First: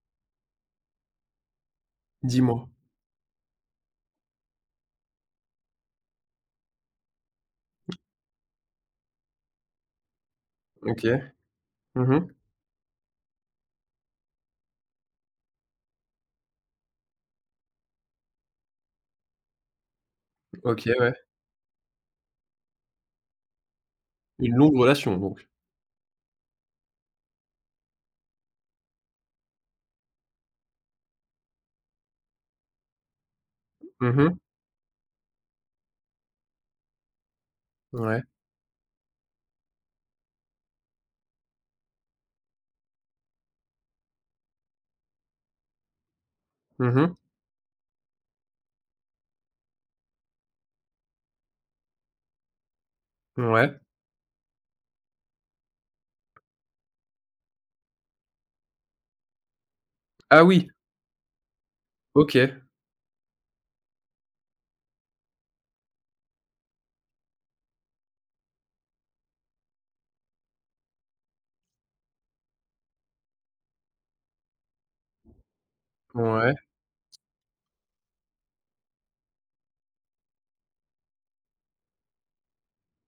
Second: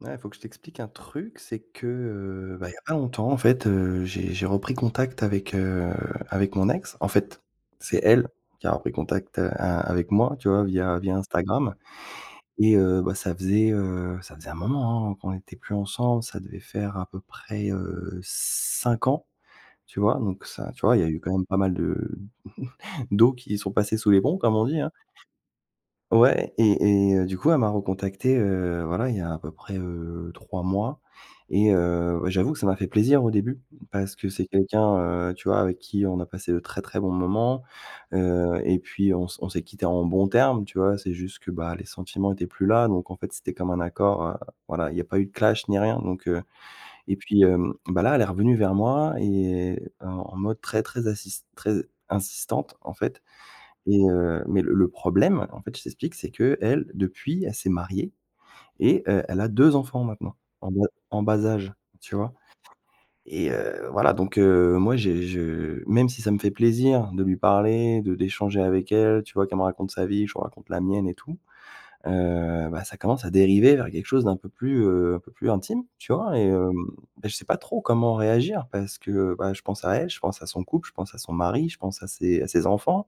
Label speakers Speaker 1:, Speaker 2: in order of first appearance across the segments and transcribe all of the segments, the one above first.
Speaker 1: Ouais, il faut que je t'explique un truc, c'est que,
Speaker 2: 10 mois.
Speaker 1: bah, il y a pas longtemps en fait, j'ai repris contact avec, avec mon ex. En fait, c'est elle qui a repris contact, a avec moi, tu vois? Via
Speaker 2: OK.
Speaker 1: via Instagram
Speaker 2: Mmh mh.
Speaker 1: et bah, ça faisait un moment, hein, qu'on n'était plus ensemble. Ça devait faire à peu près, 5 ans, tu vois? Donc ça, tu
Speaker 2: OK,
Speaker 1: vois, il y a
Speaker 2: ouais.
Speaker 1: eu quand même pas mal de d'eau qui sont passées sous les ponts,
Speaker 2: Une
Speaker 1: comme on
Speaker 2: longue
Speaker 1: dit, hein.
Speaker 2: relation donc?
Speaker 1: Ouais et du coup, elle m'a recontacté, voilà, il y a à peu près, 3 mois et bah, j'avoue que ça m'a fait plaisir au début parce
Speaker 2: Mmh
Speaker 1: que
Speaker 2: mh.
Speaker 1: c'est quelqu'un, tu vois, avec qui on a passé de très, très bons moments,
Speaker 2: Ouais.
Speaker 1: et puis on s'est quitté en bons termes, tu vois? C'est juste que, bah, les sentiments étaient plus là donc en fait, c'était comme un accord, voilà, il y a pas eu de clash ni rien donc
Speaker 2: Mmh
Speaker 1: et
Speaker 2: mh.
Speaker 1: puis, bah, là, elle est revenue vers moi et en mode très, très assis très insistante, en fait
Speaker 2: Ouais.
Speaker 1: et mais le problème, en fait, je t'explique, c'est qu'elle, depuis, elle s'est mariée et elle a 2 enfants maintenant,
Speaker 2: Ah oui!
Speaker 1: en bas âge, tu vois?
Speaker 2: OK.
Speaker 1: Et voilà, donc moi, j'ai je même si ça me fait plaisir de lui parler, de d'échanger avec elle, tu vois? Qu'elle me raconte sa vie, que je lui raconte la mienne et tout, bah, ça commence à dériver vers quelque chose d'un peu plus, un peu plus intime, tu vois? Et
Speaker 2: Ouais,
Speaker 1: bah, je sais pas trop comment réagir parce que, bah, je pense à elle, je pense à son couple, je pense à son mari, je pense à ses enfants.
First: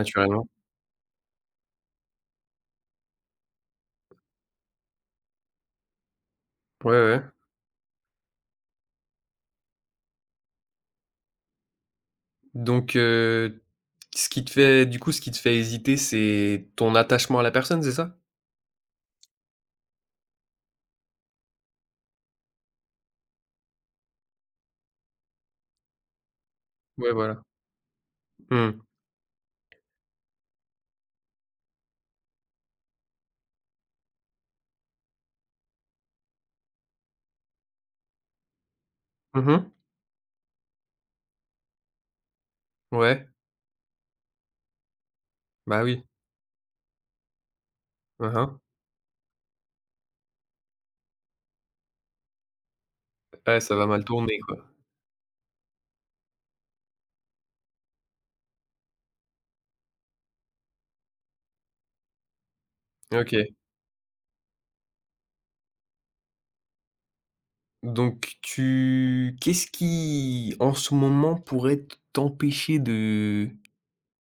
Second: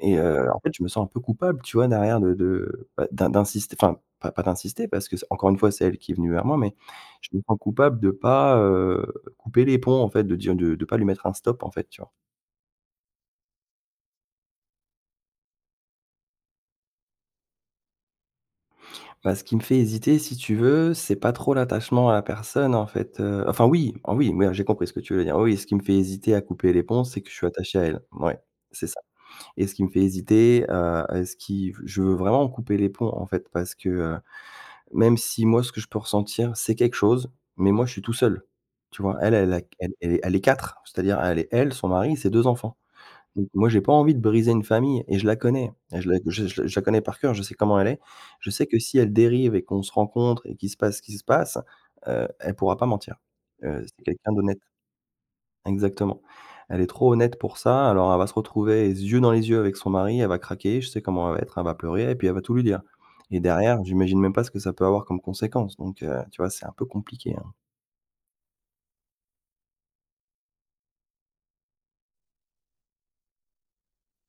Speaker 1: Et en fait, je me sens un peu coupable, tu vois, derrière de bah, d'insister enfin, pas d'insister parce que c'est encore une fois, c'est elle qui est venue vers moi, mais
Speaker 2: Ouais, ouais.
Speaker 1: je me sens coupable de pas, couper les ponts, en fait, de dire de pas lui mettre un stop, en fait, tu vois?
Speaker 2: Donc ce qui te fait du coup, ce qui te fait hésiter, c'est ton attachement à la personne, c'est ça?
Speaker 1: Bah, ce qui me fait hésiter, si tu veux, c'est pas trop l'attachement à la personne, en fait, enfin oui, ah oui, oui, j'ai compris ce que tu veux dire. Oui, ce qui me fait hésiter à couper les ponts,
Speaker 2: Ouais,
Speaker 1: c'est que je
Speaker 2: voilà.
Speaker 1: suis attaché à elle. Ouais, c'est
Speaker 2: Mmh.
Speaker 1: ça et ce qui me fait hésiter, à ce qui je veux vraiment couper les ponts, en fait, parce que, même si moi, ce que je peux ressentir, c'est quelque chose, mais moi, je suis tout seul, tu vois? Elle,
Speaker 2: Mmh
Speaker 1: elle a
Speaker 2: mh.
Speaker 1: elle elle est 4, c'est-à-dire elle est elle, son mari, ses 2 enfants.
Speaker 2: Ouais.
Speaker 1: Donc moi, j'ai pas envie de briser une famille et je la connais
Speaker 2: Bah
Speaker 1: et
Speaker 2: oui.
Speaker 1: je la connais par cœur, je sais comment elle est.
Speaker 2: Hein,
Speaker 1: Je
Speaker 2: hein.
Speaker 1: sais que si elle dérive et qu'on se rencontre et qu'il se passe ce qui se passe, elle pourra pas mentir.
Speaker 2: Ouais, ça va mal
Speaker 1: C'est quelqu'un
Speaker 2: tourner, quoi.
Speaker 1: d'honnête. Exactement. Elle est trop honnête pour ça, alors elle va se retrouver les yeux dans les yeux avec son mari, elle va craquer, je sais comment elle va être, elle va pleurer et puis elle va tout lui dire et
Speaker 2: OK.
Speaker 1: derrière, j'imagine même pas ce que ça peut avoir comme conséquence donc tu vois, c'est un peu compliqué, hein.
Speaker 2: Donc tu qu'est-ce qui, en ce moment, pourrait t'empêcher de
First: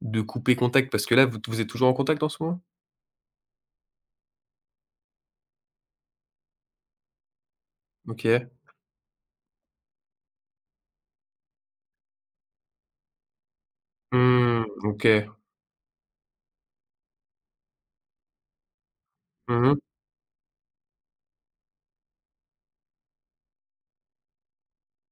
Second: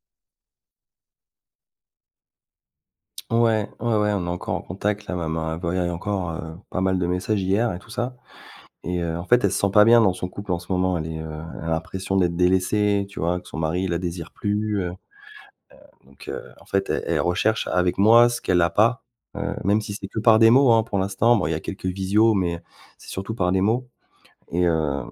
Speaker 2: couper contact? Parce que là, vous êtes toujours en contact en ce moment?
Speaker 1: Ouais, ouais, ouais, on est encore en contact là, même, elle envoyé encore, pas mal de messages hier et tout ça
Speaker 2: OK.
Speaker 1: et en fait, elle se sent pas bien dans son couple en ce moment, elle est, elle a l'impression d'être délaissée, tu vois? Que son mari la désire
Speaker 2: Mmh.
Speaker 1: plus,
Speaker 2: OK.
Speaker 1: donc, en fait, elle recherche avec moi ce qu'elle n'a pas,
Speaker 2: Mmh.
Speaker 1: même si c'est que par des mots, hein, pour l'instant. Bon, il y a quelques visios, mais c'est surtout par des mots et heu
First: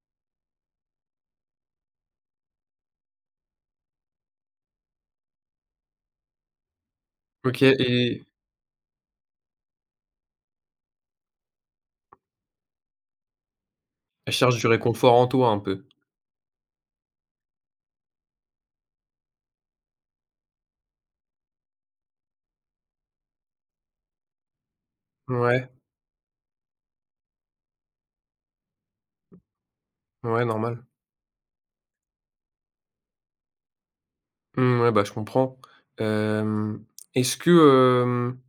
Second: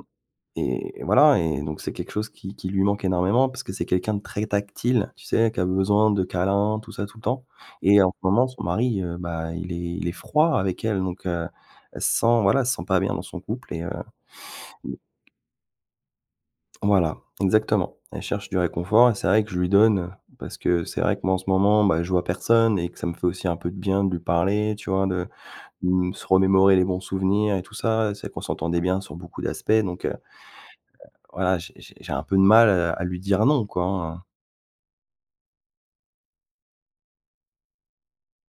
Speaker 1: et voilà et donc c'est quelque chose qui lui manque énormément parce que c'est quelqu'un de très tactile, tu sais? Qui a besoin de câlins, tout ça, tout le temps
Speaker 2: OK,
Speaker 1: et en ce
Speaker 2: et
Speaker 1: moment, son mari, bah, il est froid avec elle donc, elle se sent voilà, elle se sent pas bien dans son couple
Speaker 2: elle cherche du réconfort en toi un peu?
Speaker 1: voilà, exactement. Elle cherche du réconfort et c'est vrai que je lui donne parce que c'est vrai que moi, en ce moment, bah, je vois personne et que ça me fait aussi un peu de bien de lui parler, tu vois? De,
Speaker 2: Ouais,
Speaker 1: mmh, se remémorer les bons souvenirs et tout ça. C'est vrai qu'on s'entendait bien sur beaucoup d'aspects donc
Speaker 2: ouais, normal.
Speaker 1: voilà, j'ai un peu de mal, à lui dire non, quoi, hein.
Speaker 2: Mmh, ouais, bah, je comprends. Hem, Est-ce que,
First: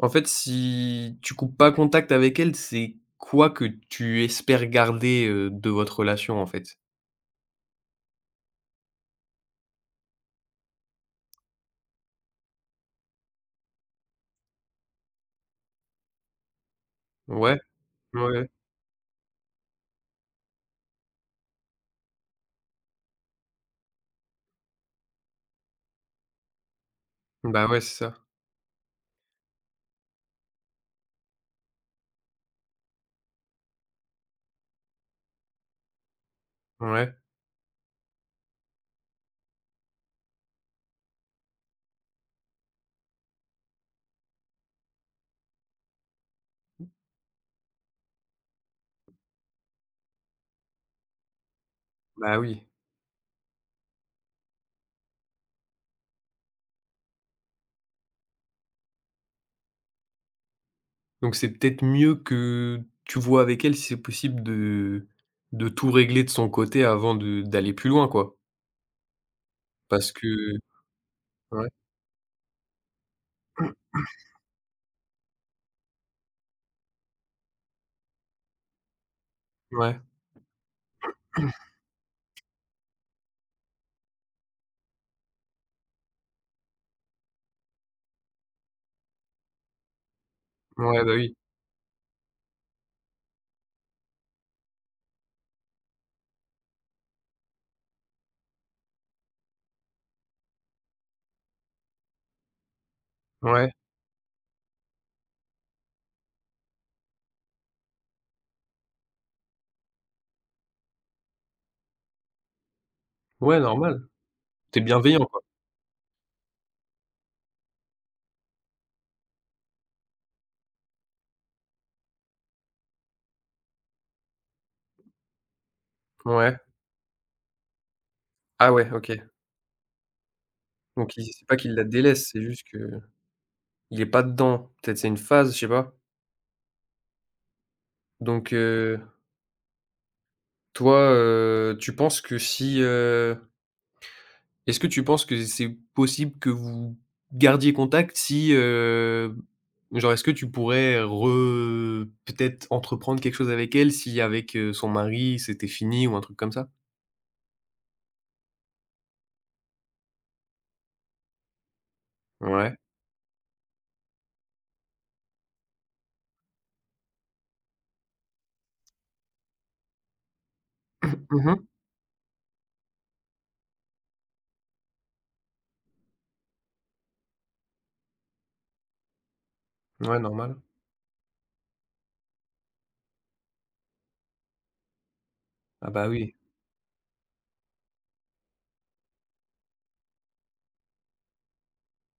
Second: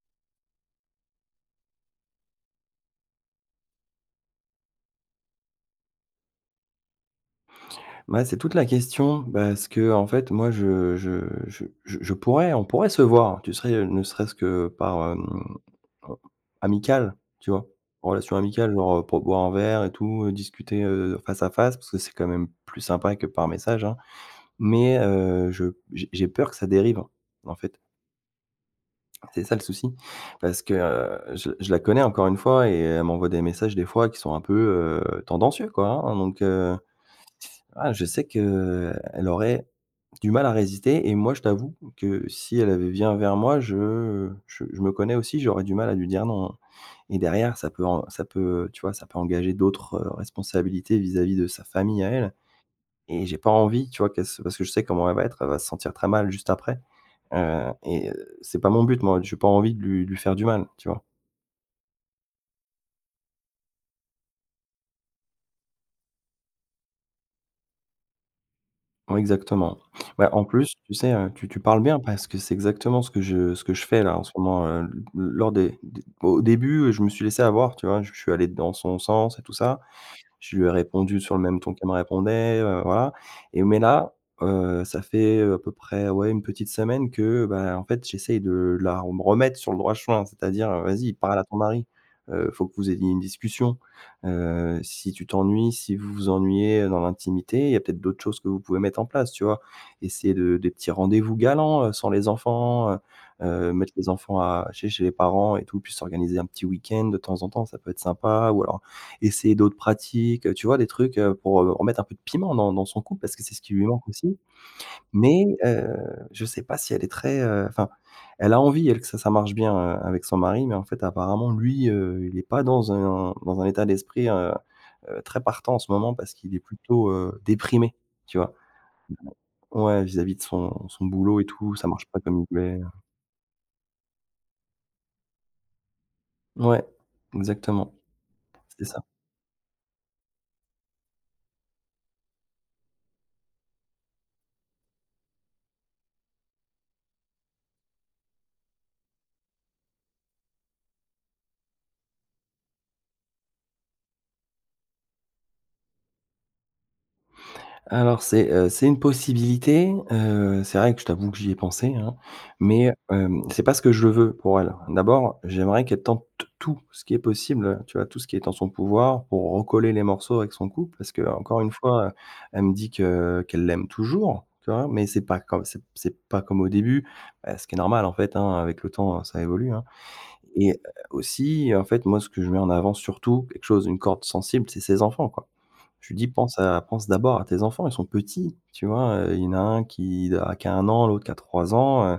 Speaker 2: en fait, si tu coupes pas contact avec elle, c'est quoi que tu espères garder, de votre relation, en fait?
Speaker 1: Bah, c'est toute la question parce que en fait, moi, je pourrais on pourrait se voir, tu serais ne serait-ce que par, heu, amical, tu
Speaker 2: Ouais,
Speaker 1: vois? Relation
Speaker 2: ouais.
Speaker 1: amicale, genre, pour boire un verre et tout, discuter, face à face parce que c'est quand même plus sympa que par message, hein. Mais, je j'ai peur que ça dérive, en
Speaker 2: Bah,
Speaker 1: fait.
Speaker 2: ouais, c'est ça.
Speaker 1: C'est ça le souci parce que, je la connais encore une fois et elle m'envoie des messages des fois qui sont un peu, tendancieux, quoi, hein, donc,
Speaker 2: Ouais,
Speaker 1: voilà, je sais que elle aurait du mal à résister et moi, je t'avoue que si elle avait vient vers moi, je me connais aussi, j'aurais du mal à lui dire non et derrière ça peut, tu vois, ça peut engager d'autres, responsabilités vis-à-vis de sa famille à elle
Speaker 2: bah, oui.
Speaker 1: et j'ai pas envie, tu vois, qu'elle se parce que je sais comment elle va être, elle va se sentir très mal juste après, et c'est pas mon but moi, j'ai pas envie de lui faire du mal, tu vois?
Speaker 2: Donc c'est peut-être mieux que tu vois avec elle si c'est possible de tout régler de son côté avant de d'aller plus loin, quoi.
Speaker 1: Ouais, exactement.
Speaker 2: Parce que.
Speaker 1: Ouais, en plus, tu sais, tu
Speaker 2: Ouais,
Speaker 1: parles bien parce que c'est exactement ce que je fais là en ce moment, l lors des au début, je me suis laissé avoir, tu vois? Je suis allé dans son sens et tout ça.
Speaker 2: ouais,
Speaker 1: Je lui ai répondu sur le même ton qu'elle me répondait, voilà mais là, ça fait, à peu près, ouais, une petite semaine que, bah, en fait, j'essaye de la me remettre sur le droit chemin. C'est-à-dire,
Speaker 2: ouais, bah,
Speaker 1: «Vas-y,
Speaker 2: oui,
Speaker 1: parle à ton mari, faut que vous ayez une discussion, si tu t'ennuies, si vous vous ennuyez, dans l'intimité, il y a peut-être d'autres choses que vous pouvez mettre en place», tu vois? Essayer de des petits rendez-vous galants, sans les enfants,
Speaker 2: ouais,
Speaker 1: mettre les enfants à chez les parents et tout, puis s'organiser un petit week-end de temps en temps, ça peut être sympa ou alors essayer d'autres pratiques, tu vois? Des trucs, pour, remettre un peu de piment dans son couple parce que c'est
Speaker 2: ouais,
Speaker 1: ce qui lui
Speaker 2: normal.
Speaker 1: manque aussi.
Speaker 2: Tu es bienveillant, quoi.
Speaker 1: Mais, je sais pas si elle est très, enfin, elle a envie, elle, que ça marche bien, avec son mari, mais en fait, apparemment, lui, il est pas dans un état d'esprit, très partant en ce moment parce
Speaker 2: Ouais.
Speaker 1: qu'il est plutôt, déprimé, tu vois?
Speaker 2: Ah ouais, OK.
Speaker 1: Ouais, vis-à-vis de son
Speaker 2: Donc il
Speaker 1: boulot et
Speaker 2: c'est pas qu'il
Speaker 1: tout,
Speaker 2: la
Speaker 1: ça marche pas
Speaker 2: délaisse,
Speaker 1: comme
Speaker 2: c'est
Speaker 1: il
Speaker 2: juste
Speaker 1: voulait.
Speaker 2: que il est pas dedans. Peut-être c'est une phase, je sais pas.
Speaker 1: Ouais, exactement,
Speaker 2: Donc,
Speaker 1: c'est ça.
Speaker 2: toi, tu penses que si, est-ce que tu penses que c'est possible que vous gardiez contact si, genre, est-ce que tu pourrais re peut-être entreprendre quelque chose avec elle si avec, son mari, c'était fini ou un truc comme ça?
Speaker 1: Alors c'est une possibilité, c'est vrai que je t'avoue que j'y ai pensé, hein,
Speaker 2: Ouais.
Speaker 1: mais, c'est pas ce que je veux pour elle. D'abord, j'aimerais qu'elle tente tout ce qui est possible, tu vois? Tout ce qui est en son pouvoir pour recoller les morceaux avec son couple parce
Speaker 2: Mmh.
Speaker 1: qu'encore une fois, elle me dit que qu'elle l'aime toujours, tu vois? Mais c'est pas comme au début, ce qui est normal en fait, hein, avec le temps, ça évolue, hein
Speaker 2: Ouais, normal.
Speaker 1: et aussi, en fait, moi, ce que je mets en avant surtout, quelque chose, une corde sensible, c'est ses enfants, quoi.
Speaker 2: Ah bah,
Speaker 1: Je lui dis:
Speaker 2: oui.
Speaker 1: Pense d'abord à tes enfants, ils sont petits». Tu vois? Il y en a un qui a 1 an, l'autre qui a 3 ans,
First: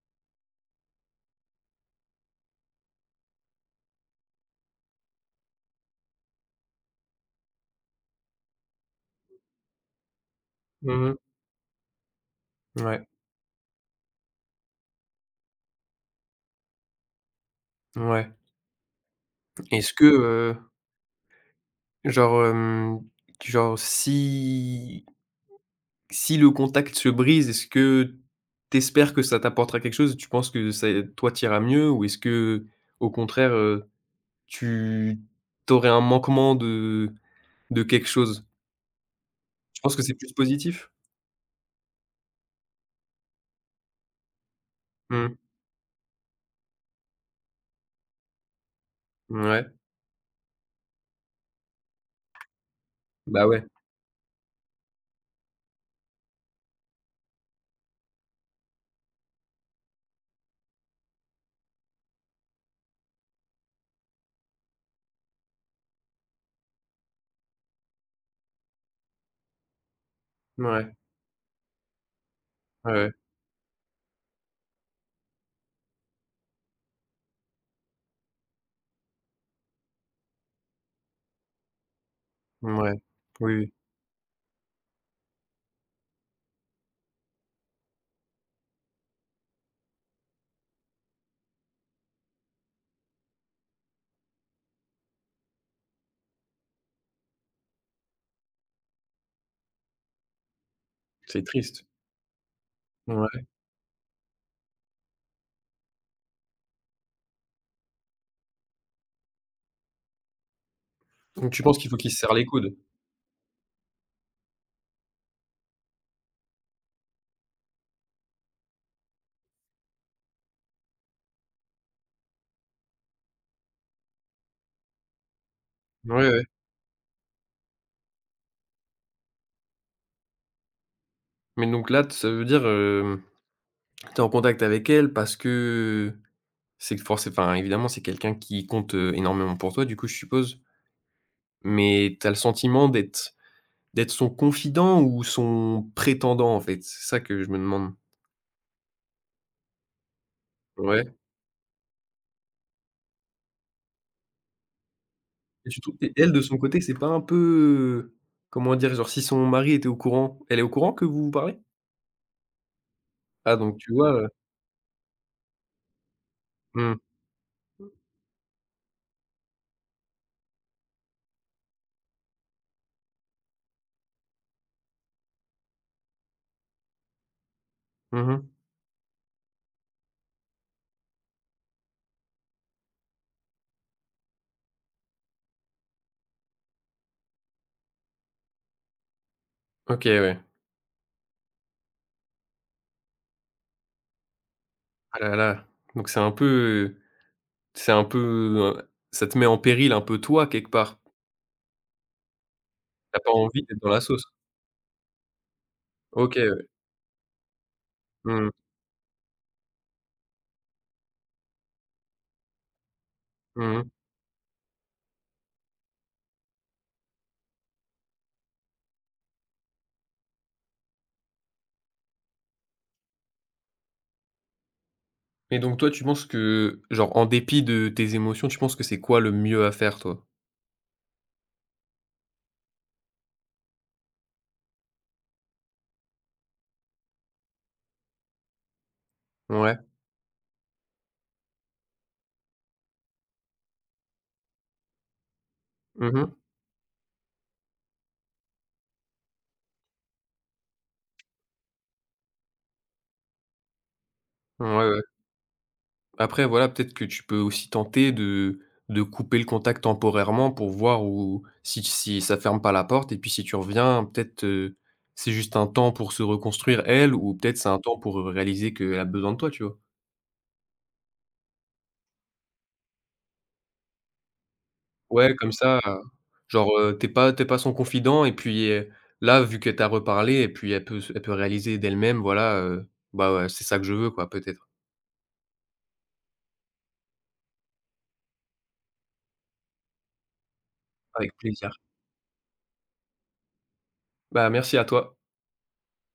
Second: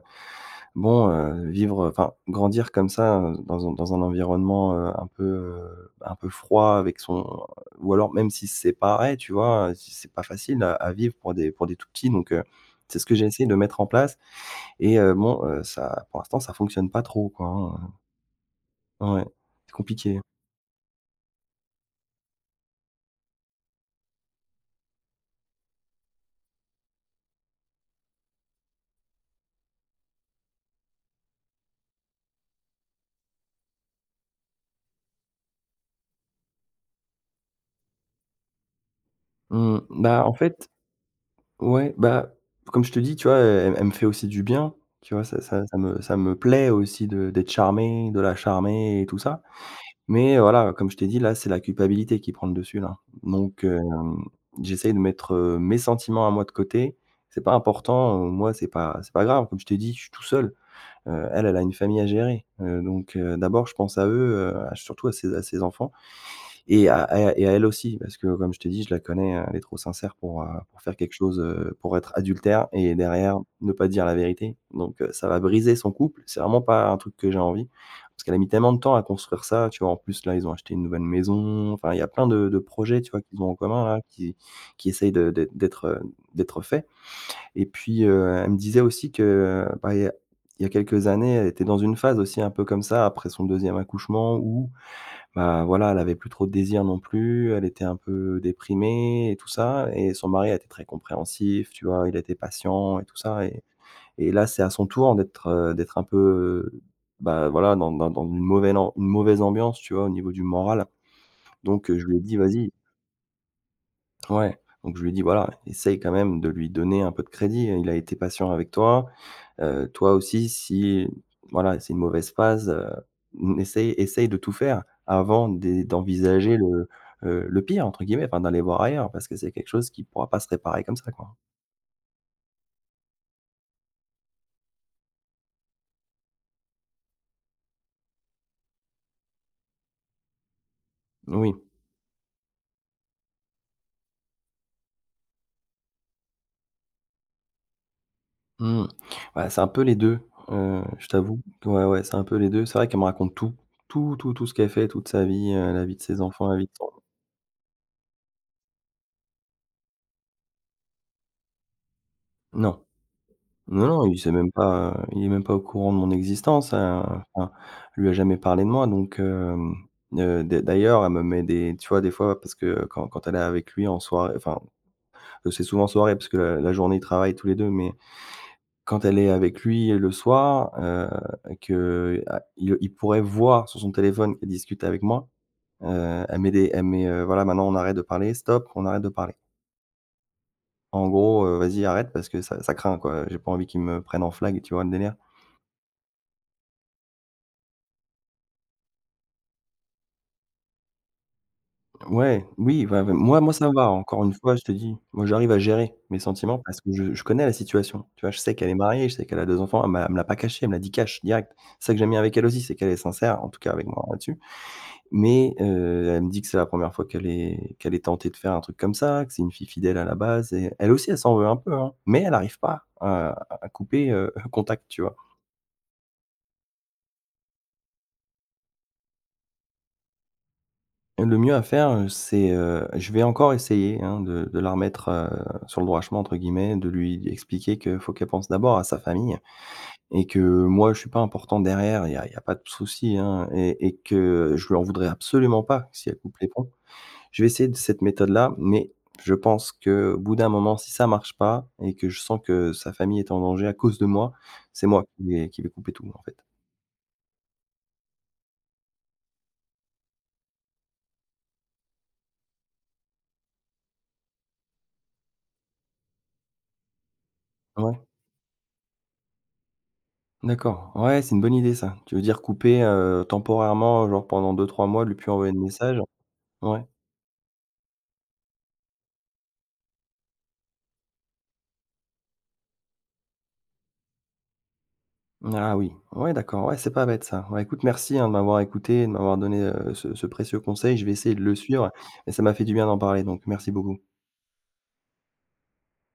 Speaker 1: bon, vivre enfin, grandir comme ça, dans un environnement, un peu froid avec son ou alors même si c'est pareil tu vois? C'est pas facile à vivre
Speaker 2: Mmh.
Speaker 1: pour des tout petits donc c'est ce
Speaker 2: Ouais,
Speaker 1: que j'ai essayé de mettre en place et bon, ça pour l'instant ça fonctionne pas trop quoi, hein,
Speaker 2: ouais.
Speaker 1: ouais, c'est
Speaker 2: Est-ce que,
Speaker 1: compliqué.
Speaker 2: genre, hem, genre si le contact se brise, est-ce que t'espères que ça t'apportera quelque chose? Tu penses que ça toi, tu mieux? Ou est-ce que, au contraire, tu t'aurais un manquement de quelque chose? Tu
Speaker 1: Mmh,
Speaker 2: penses que c'est
Speaker 1: bah,
Speaker 2: plus
Speaker 1: en fait.
Speaker 2: positif?
Speaker 1: Ouais, bah, comme je te dis, tu vois, elle me fait aussi du bien, tu vois?
Speaker 2: Mmh.
Speaker 1: Ça me plaît aussi de d'être charmé, de la charmer et tout ça.
Speaker 2: Ouais,
Speaker 1: Mais voilà, comme je t'ai dit, là, c'est la culpabilité qui prend le dessus, là.
Speaker 2: bah,
Speaker 1: Donc
Speaker 2: ouais.
Speaker 1: hem, j'essaye de mettre, mes sentiments à moi de côté. C'est pas important, moi, c'est pas grave. Comme je t'ai dit, je suis tout seul. Elle, elle a une famille à gérer. Donc d'abord, je pense à eux, surtout à ses enfants. Et à elle aussi, parce que comme je te dis, je la connais, elle est trop sincère pour
Speaker 2: Ouais,
Speaker 1: faire quelque chose, pour être adultère
Speaker 2: ouais,
Speaker 1: et
Speaker 2: ouais.
Speaker 1: derrière ne pas dire la vérité. Donc ça va briser son couple, c'est vraiment pas un truc que j'ai envie, parce qu'elle a mis tellement de temps à construire ça, tu vois? En plus, là, ils ont acheté une nouvelle maison, enfin, il y a plein de projets, tu vois, qu'ils ont en
Speaker 2: Oui, oui,
Speaker 1: commun là, qui essayent d'être faits. Et puis, elle me disait aussi que, bah, il y a quelques années, elle était dans une phase aussi un peu comme ça après son deuxième accouchement où bah, voilà, elle avait plus trop de désir non plus, elle était un peu déprimée et tout ça et son mari a été très
Speaker 2: c'est
Speaker 1: compréhensif,
Speaker 2: triste.
Speaker 1: tu vois? Il était patient et tout ça
Speaker 2: Ouais.
Speaker 1: et là, c'est à son tour d'être un peu, bah, voilà, dans une mauvaise am une mauvaise ambiance, tu vois? Au niveau du moral.
Speaker 2: Donc tu penses qu'il
Speaker 1: Donc,
Speaker 2: faut
Speaker 1: je
Speaker 2: qu'ils
Speaker 1: lui
Speaker 2: se
Speaker 1: ai
Speaker 2: serrent
Speaker 1: dit:
Speaker 2: les
Speaker 1: «Vas-y»,
Speaker 2: coudes?
Speaker 1: ouais, donc je lui ai dit: «Voilà, essaye quand même de lui donner un peu de crédit, il a été patient avec toi, toi aussi, si voilà, c'est une mauvaise phase, mmh, essaye de tout faire avant
Speaker 2: Ouais, ouais.
Speaker 1: d'envisager «le pire» entre guillemets, enfin d'aller voir ailleurs parce que c'est quelque chose qui pourra pas se réparer comme ça, quoi.
Speaker 2: Mais donc là, t ça veut dire, tu es en contact avec elle parce que c'est forcément enfin, évidemment, c'est quelqu'un qui compte, énormément pour toi, du coup, je suppose.
Speaker 1: Oui,
Speaker 2: Mais tu as le sentiment d'être son confident ou son prétendant, en fait? C'est ça que je me demande.
Speaker 1: mmh, ouais, c'est un peu les 2, je
Speaker 2: Ouais,
Speaker 1: t'avoue. Ouais, ouais, c'est un peu les deux. C'est vrai qu'elle me raconte tout, tout, tout, tout ce qu'elle fait, toute sa vie,
Speaker 2: et tu
Speaker 1: la
Speaker 2: trouves
Speaker 1: vie de
Speaker 2: et
Speaker 1: ses
Speaker 2: elle, de
Speaker 1: enfants,
Speaker 2: son
Speaker 1: la vie de
Speaker 2: côté,
Speaker 1: son
Speaker 2: c'est pas un peu, comment dire? Genre si son mari était au courant, elle est au courant que vous vous parlez?
Speaker 1: non.
Speaker 2: Ah donc
Speaker 1: Non,
Speaker 2: tu
Speaker 1: non,
Speaker 2: vois?
Speaker 1: il sait même pas, il est même pas au courant de mon existence,
Speaker 2: Mmh.
Speaker 1: enfin, on lui a jamais parlé de moi donc d'ailleurs, elle me met des tu vois, des fois parce que quand elle est avec lui en soirée enfin, c'est souvent en soirée parce que la journée, ils travaillent tous les 2. Mais
Speaker 2: Mmh.
Speaker 1: quand elle est avec lui le soir, que a il pourrait voir sur son téléphone qu'elle discute avec moi, elle met, «Voilà, maintenant on arrête de parler, stop, on arrête de parler».
Speaker 2: OK, ouais.
Speaker 1: En gros, «Vas-y, arrête parce que ça craint quoi, j'ai pas envie qu'ils me prennent en flag», tu vois le délire?
Speaker 2: Ah là là, donc c'est un peu, c'est un peu, ça te met en péril un peu toi, quelque part.
Speaker 1: Ouais, oui, ouais, ouais.
Speaker 2: T'as pas
Speaker 1: Moi
Speaker 2: envie
Speaker 1: ça
Speaker 2: d'être dans
Speaker 1: va,
Speaker 2: la sauce.
Speaker 1: encore une fois, je te dis, moi j'arrive à gérer mes sentiments
Speaker 2: OK.
Speaker 1: parce que je connais la situation. Tu vois? Je
Speaker 2: Mmh mh.
Speaker 1: sais qu'elle est mariée, je sais qu'elle a 2 enfants, elle me l'a pas caché, elle me l'a dit cash, direct. C'est ça que j'aime bien avec elle aussi, c'est qu'elle est sincère, en tout cas avec
Speaker 2: Mmh.
Speaker 1: moi là-dessus. Mais, elle me dit que c'est la première fois qu'elle est tentée de faire un truc comme ça, que c'est une fille fidèle à la base et elle aussi elle s'en veut un peu, hein, mais elle arrive pas à couper, contact, tu vois?
Speaker 2: Et donc toi, tu penses que, genre, en dépit de tes émotions, tu penses que c'est quoi le mieux à faire, toi?
Speaker 1: Le mieux à faire, c'est, je vais encore essayer, hein, de la remettre, «sur le droit chemin» entre guillemets, de lui expliquer qu'il faut qu'elle pense d'abord à sa famille
Speaker 2: Ouais.
Speaker 1: et que moi, je suis pas important derrière, il y a y a pas de souci, hein et que je lui en voudrais absolument pas si
Speaker 2: Mmh
Speaker 1: elle coupe
Speaker 2: mh.
Speaker 1: les ponts. Je vais essayer de cette méthode-là, mais je pense qu'au bout d'un moment, si ça marche pas et que je sens que sa famille est en danger à cause de moi,
Speaker 2: Ouais,
Speaker 1: c'est
Speaker 2: ouais.
Speaker 1: moi qui vais couper tout, en fait.
Speaker 2: Après, voilà, peut-être que tu peux aussi tenter de couper le contact temporairement pour voir où si ça ferme pas la porte et puis si tu reviens, peut-être, c'est juste un temps pour se reconstruire elle ou peut-être c'est un temps
Speaker 1: Ouais.
Speaker 2: pour, réaliser qu'elle a besoin de toi, tu vois?
Speaker 1: D'accord, ouais, c'est une bonne idée ça. Tu veux dire couper, temporairement, genre pendant 2 ou 3 mois, lui plus
Speaker 2: Ouais, comme
Speaker 1: envoyer de
Speaker 2: ça,
Speaker 1: message?
Speaker 2: genre,
Speaker 1: Ouais.
Speaker 2: tu pas t'es pas son confident et puis, là, vu que t'as reparlé et puis elle peut réaliser d'elle-même, voilà, bah, ouais, c'est ça que je veux, quoi, peut-être.
Speaker 1: Ah oui, ouais d'accord, ouais, c'est pas bête ça. Ouais, écoute, merci, hein, de m'avoir écouté, de m'avoir donné, ce précieux conseil. Je vais essayer
Speaker 2: Avec
Speaker 1: de le
Speaker 2: plaisir.
Speaker 1: suivre et ça m'a fait du bien d'en parler, donc merci beaucoup.
Speaker 2: Bah, merci à toi.